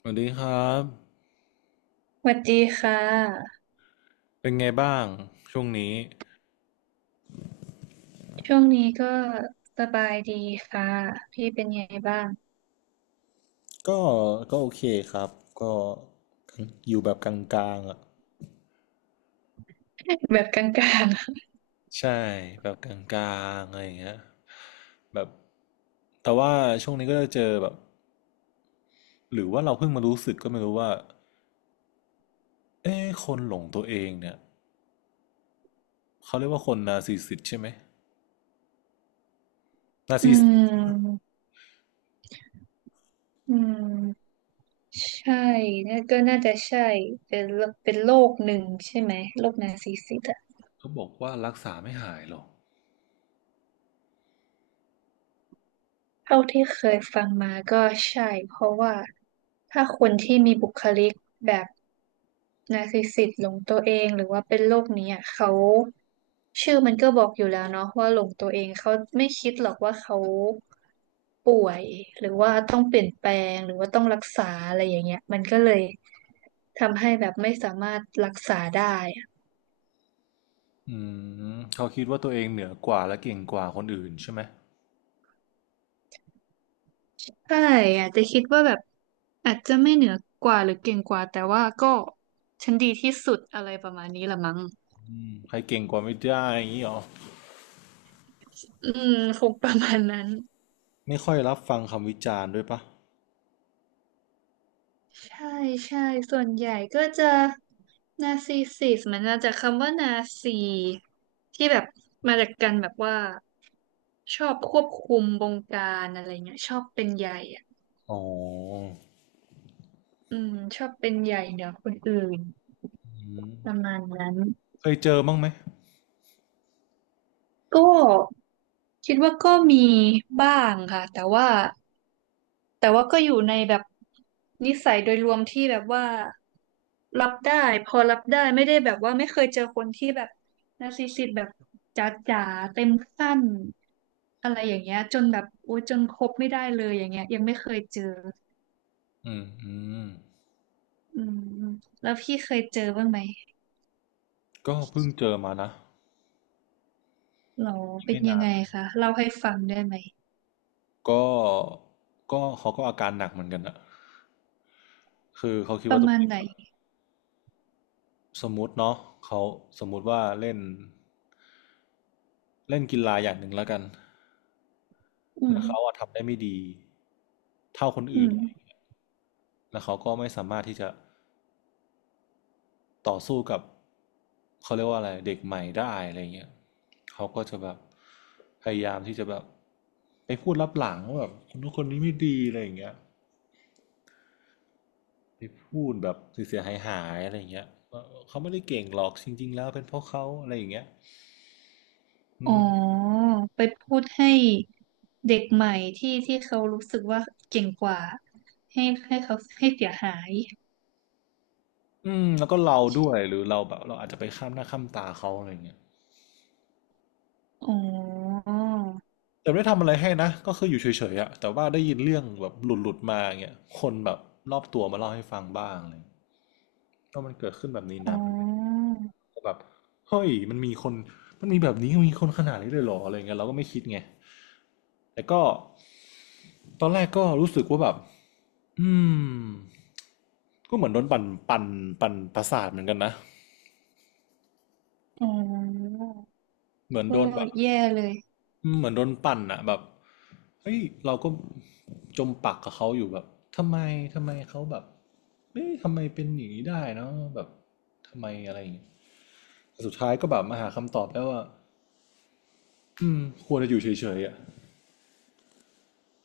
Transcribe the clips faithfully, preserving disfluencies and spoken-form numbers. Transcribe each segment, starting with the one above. สวัสดีครับสวัสดีค่ะเป็นไงบ้างช่วงนี้ช่วงนี้ก็สบายดีค่ะพี่เป็นไงบ้างก็ก็โอเคครับก็อยู่แบบกลางๆอ่ะแบบกลางใช่แบบกลางๆอะไรอย่างเงี้ยแบบแต่ว่าช่วงนี้ก็จะเจอแบบหรือว่าเราเพิ่งมารู้สึกก็ไม่รู้ว่าเอ๊ะคนหลงตัวเองเนี่ยเขาเรียกว่าคนนาร์ซิสซิสตใช่ไหมนาๆ ร์ อืซิสซิสตมอืมใช่น่าก็น่าจะใช่เป็นโรเป็นโรคหนึ่งใช่ไหมโรคนาร์ซิสซิสต์อะเขาบอกว่ารักษาไม่หายหรอกเท่าที่เคยฟังมาก็ใช่เพราะว่าถ้าคนที่มีบุคลิกแบบนาร์ซิสซิสต์หลงตัวเองหรือว่าเป็นโรคนี้อะเขาชื่อมันก็บอกอยู่แล้วเนาะว่าหลงตัวเองเขาไม่คิดหรอกว่าเขา ป่วยหรือว่าต้องเปลี่ยนแปลงหรือว่าต้องรักษาอะไรอย่างเงี้ยมันก็เลยทำให้แบบไม่สามารถรักษาได้อะอืมเขาคิดว่าตัวเองเหนือกว่าและเก่งกว่าคนอื่นใช่ไหมใช่อาจจะคิดว่าแบบอาจจะไม่เหนือกว่าหรือเก่งกว่าแต่ว่าก็ฉันดีที่สุดอะไรประมาณนี้ละมั้งอืมใครเก่งกว่าไม่ได้อย่างนี้หรอ อืมคงประมาณนั้นไม่ค่อยรับฟังคำวิจารณ์ด้วยปะใช่ใช่ส่วนใหญ่ก็จะนาร์ซิสซิสมันมาจากคำว่านาซีที่แบบมาจากกันแบบว่าชอบควบคุมบงการอะไรเงี้ยชอบเป็นใหญ่อะ อ๋ออืมชอบเป็นใหญ่เหนือคนอื่นอืมประมาณนั้นเคยเจอบ้างไหมก็คิดว่าก็มีบ้างค่ะแต่ว่าแต่ว่าก็อยู่ในแบบนิสัยโดยรวมที่แบบว่ารับได้พอรับได้ไม่ได้แบบว่าไม่เคยเจอคนที่แบบนาร์ซิสซิสต์แบบจ๋าๆเต็มขั้นอะไรอย่างเงี้ยจนแบบโอ้จนคบไม่ได้เลยอย่างเงี้ยยังไม่เคยเจออืมอืมอืมแล้วพี่เคยเจอบ้างไหมก็เพิ่งเจอมานะหรอเป็นไม่ยันางนไงนะคะเล่าให้ฟังได้ไหม ก็ก็เขาก็อาการหนักเหมือนกันอะคือเขาคิดปว่าระตัวมาเอณงไหนแบบสมมติเนาะเขาสมมุติว่าเล่นเล่นกีฬาอย่างหนึ่งแล้วกัน อืแล้มวเขาอะทำได้ไม่ดีเท่าคนอือื่น มแล้วเขาก็ไม่สามารถที่จะ ต่อสู้กับเขาเรียกว่าอะไรเด็กใหม่ได้อะไรเงี้ยเขาก็จะแบบพยายามที่จะแบบไปพูดลับหลังว่าแบบคนนู้นคนนี้ไม่ดีอะไรอย่างเงี้ยไปพูดแบบเสียหายหายอะไรอย่างเงี้ย่เขาไม่ได้เก่งหรอกจริงๆแล้วเป็นเพราะเขาอะไรอย่างเงี้ยอือ๋มอไปพูดให้เด็กใหม่ที่ที่เขารู้สึกว่าเก่งกว่าให้ให้เขาให้เสียหายอืมแล้วก็เราด้วยหรือเราแบบเราอาจจะไปข้ามหน้าข้ามตาเขาอะไรอย่างเงี้ยอ๋อแต่ไม่ได้ทำอะไรให้นะก็คืออยู่เฉยๆอะแต่ว่าได้ยินเรื่องแบบหลุดๆมาอย่างเงี้ยคนแบบรอบตัวมาเล่าให้ฟังบ้างเลยก็มันเกิดขึ้นแบบนี้อ๋นะ อแบบเฮ้ยมันมีคนมันมีแบบนี้มีคนขนาดนี้เลยเหรออะไรเงี้ยเราก็ไม่คิดไงแต่ก็ตอนแรกก็รู้สึกว่าแบบอืมก็เหมือนโดนปั่นปั่นปั่นประสาทเหมือนกันนะอ๋อเหมือนก็โดนแบบแย่เลยอืมเหมือนโดนปั่นอะแบบเฮ้ยเราก็จมปักกับเขาอยู่แบบทำไมทำไมเขาแบบเอ๊ะทำไมเป็นอย่างนี้ได้เนาะแบบทำไมอะไรอย่างเงี้ยแต่สุดท้ายก็แบบมาหาคำตอบแล้วว่าอืมควรจะอยู่เฉยๆอะ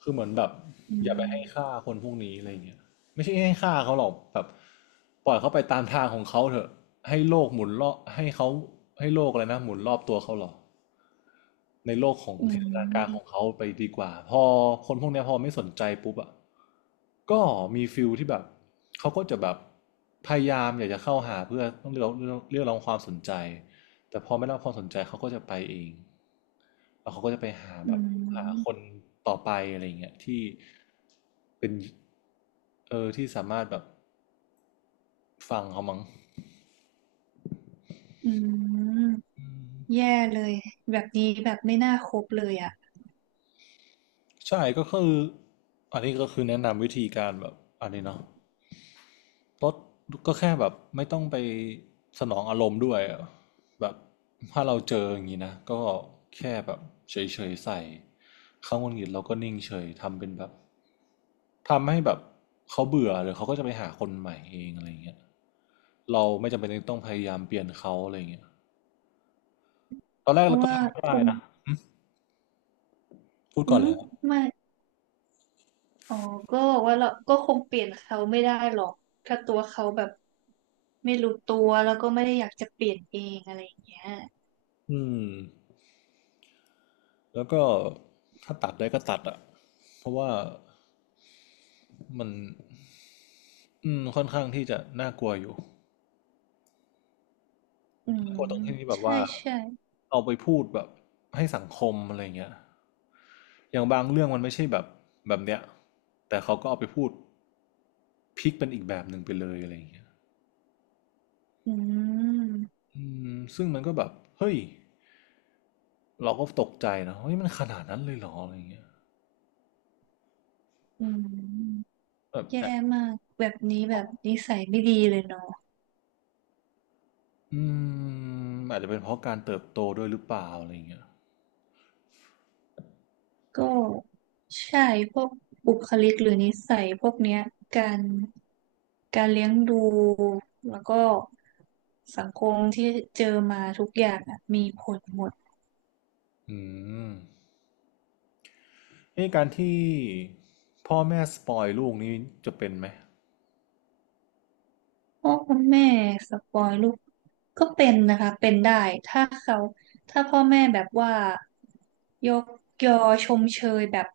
คือเหมือนแบบอือย่าไปให้ค่ามคนพวกนี้อะไรเงี้ยไม่ใช่ให้ค่าเขาหรอกแบบปล่อยเขาไปตามทางของเขาเถอะให้โลกหมุนรอบให้เขาให้โลกอะไรนะหมุนรอบตัวเขาหรอ ในโลกของอืจินตนาการของมเขาไปดีกว่าพอคนพวกเนี้ยพอไม่สนใจปุ๊บอ่ะก็มีฟิลที่แบบเขาก็จะแบบพยายามอยากจะเข้าหาเพื่อต้องเรียกร้องเรียกร้องความสนใจแต่พอไม่ได้รับความสนใจเขาก็จะไปเองแล้วเขาก็จะไปหาแบอืบหาคนมต่อไปอะไรเงี้ยที่เป็นเออที่สามารถแบบฟังเขามั้งอืมแย่เลยแบบนี้แบบไม่น่าคบเลยอ่ะใช่ก็คืออันนี้ก็คือแนะนำวิธีการแบบอันนี้เนาะ ลดก็แค่แบบไม่ต้องไปสนองอารมณ์ด้วยอะแบบถ้าเราเจออย่างนี้นะก็แค่แบบเฉยๆใส่เขาหงุดหงิดเราก็นิ่งเฉยทำเป็นแบบทำให้แบบเขาเบื่อหรือเขาก็จะไปหาคนใหม่เองอะไรอย่างเงี้ยเราไม่จำเป็นต้องพยายามเปลี่ยนเขาอะไรอย่างเงี้ยตอนแรเพกเราราะก็ว่าทำคได้งนะพูดอืก่อนมแล้วไม่ อ๋อก็บอกว่าเราก็คงเปลี่ยนเขาไม่ได้หรอกถ้าตัวเขาแบบไม่รู้ตัวแล้วก็ไม่ได้อยากจะเปลี่ยนเองอะไรอย่างเงี้ยอืมแล้วก็ถ้าตัดได้ก็ตัดอะเพราะว่ามันอืมค่อนข้างที่จะน่ากลัวอยู่ อืกมลัวตรงที่แบบใช่ว่าใช่เอาไปพูดแบบให้สังคมอะไรเงี้ยอย่างบางเรื่องมันไม่ใช่แบบแบบเนี้ยแต่เขาก็เอาไปพูดพลิกเป็นอีกแบบหนึ่งไปเลยอะไรเงี้ยอืมอืมซึ่งมันก็แบบเฮ้ยเราก็ตกใจนะเฮ้ยมันขนาดนั้นเลยเหรออะไรเงี้ยอืมแบบแย่แอบมากแบบนี้แบบนิสัยไม่ดีเลยเนาะอืมอาจจะเป็นเพราะการเติบโตด้วยหรือเปล่าอะไรเงี้ยก็ใช่พวกบุคลิกหรือนิสัยพวกเนี้ยการการเลี้ยงดูแล้วก็สังคมที่เจอมาทุกอย่างอะมีผลหมด อืมไอ้การที่พ่อแม่สปอยลูกนี่จะเป็นไหมพ่อคุณแม่สปอยลูกก็เป็นนะคะเป็นได้ถ้าเขาถ้าพ่อแม่แบบว่ายกยอชมเชยแบบ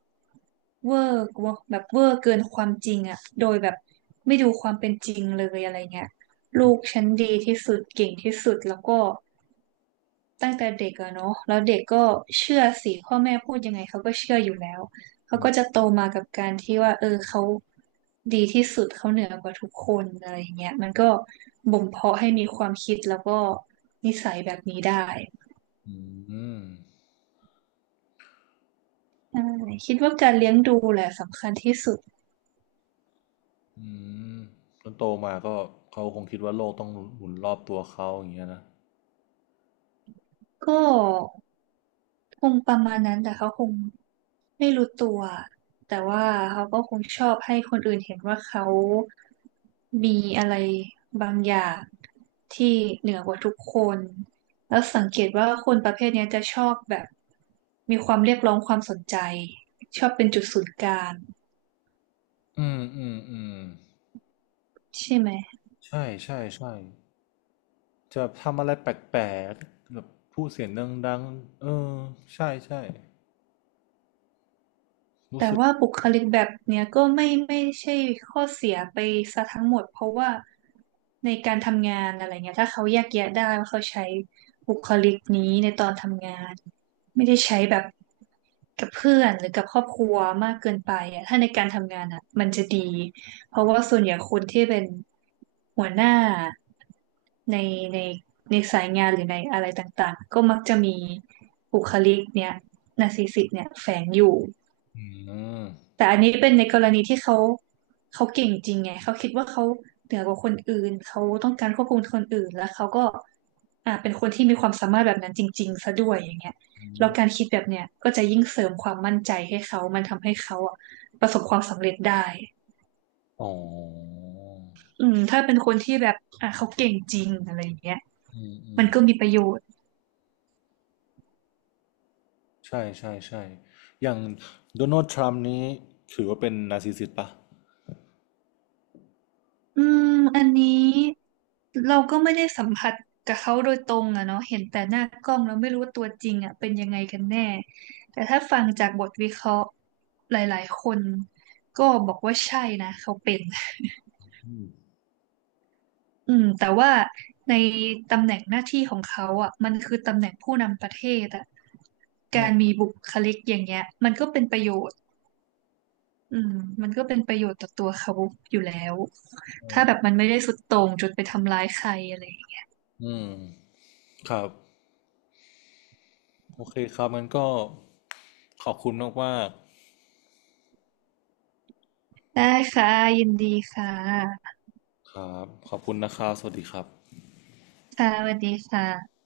เวอร์กว่าแบบเวอร์เกินความจริงอะโดยแบบไม่ดูความเป็นจริงเลยอะไรเงี้ยลูกฉันดีที่สุดเก่งที่สุดแล้วก็ ตั้งแต่เด็กอะเนาะแล้วเด็กก็เชื่อสิพ่อแม่พูดยังไงเขาก็เชื่ออยู่แล้วเขาก็จะโตมากับการที่ว่าเออเขาดีที่สุดเขาเหนือกว่าทุกคนอะไรอย่างเงี้ยมันก็บ่มเพาะให้มีความคิดแล้วก็นิสัยแบบนี้ได้อืม ใช่คิดว่าการเลี้ยงดูแหละสำคัญที่สุดอืมจนโตมาก็เขาคงคิดว่าโลกต้องหมุนรอบตัวเขาอย่างเงี้ยนะก็คงประมาณนั้นแต่เขาคง ไม่รู้ตัวแต่ว่าเขาก็คงชอบให้คนอื่นเห็นว่าเขามีอะไรบางอย่างที่เหนือกว่าทุกคนแล้วสังเกตว่าคนประเภทเนี้ยจะชอบแบบมีความเรียกร้องความสนใจชอบเป็นจุดศูนย์กลางอืมอืม อืม ใช่ไหม ใช่ ใช่ ใช่ จะทำอะไรแปลกๆแบบพูดเสียงดังๆเออ ใช่ ใช่ รู้แต่สึก ว่าบุคลิกแบบเนี้ยก็ไม่ไม่ใช่ข้อเสียไปซะทั้งหมดเพราะว่าในการทำงานอะไรเงี้ยถ้าเขาแยกแยะได้ว่าเขาใช้บุคลิกนี้ในตอนทำงานไม่ได้ใช้แบบกับเพื่อนหรือกับครอบครัวมากเกินไปอ่ะถ้าในการทำงานอ่ะมันจะดีเพราะว่าส่วนใหญ่คนที่เป็นหัวหน้าในในในสายงานหรือในอะไรต่างๆก็มักจะมีบุคลิกเนี้ยนาร์ซิสสิกเนี่ยแฝงอยู่ อืมแต่อันนี้เป็นในกรณีที่เขาเขาเก่งจริงไงเขาคิดว่าเขาเหนือกว่าคนอื่นเขาต้องการควบคุมคนอื่นแล้วเขาก็อ่าเป็นคนที่มีความสามารถแบบนั้นจริงๆซะด้วยอย่างเงี้ยแล้วการคิดแบบเนี้ยก็จะยิ่งเสริมความมั่นใจให้เขามันทำให้เขาอ่ะประสบความสำเร็จได้อ๋ออืมถ้าเป็นคนที่แบบอ่าเขาเก่งจริงอะไรอย่างเงี้ยอืม อืมัม นก็มีประโยชน์ ใช่ ใช่ ใช่ อย่างโดนัลด์ทรัมป์นี้ถือว่าเป็นนาร์ซิสซิสต์ปะอืมอันนี้เราก็ไม่ได้สัมผัสกับเขาโดยตรงอะเนาะเห็นแต่หน้ากล้องเราไม่รู้ว่าตัวจริงอะเป็นยังไงกันแน่แต่ถ้าฟังจากบทวิเคราะห์หลายๆคนก็บอกว่าใช่นะเขาเป็นอืมแต่ว่าในตำแหน่งหน้าที่ของเขาอ่ะมันคือตำแหน่งผู้นำประเทศอ่ะอืการมีม บุคลิกอย่างเงี้ยมันก็เป็นประโยชน์อืมมันก็เป็นประโยชน์ต่อตัวเขาอยู่แล้วถ้าแบบมันไม่ได้สุดโต่งจนไปทำร้ายใครอะไร อืม ครับ โอเคครับงั้นก็ขอบคุณมากๆ ได้ค่ะยินดีค่ะครับขอบคุณนะครับสวัสดีครับค่ะสวัสดีค่ะ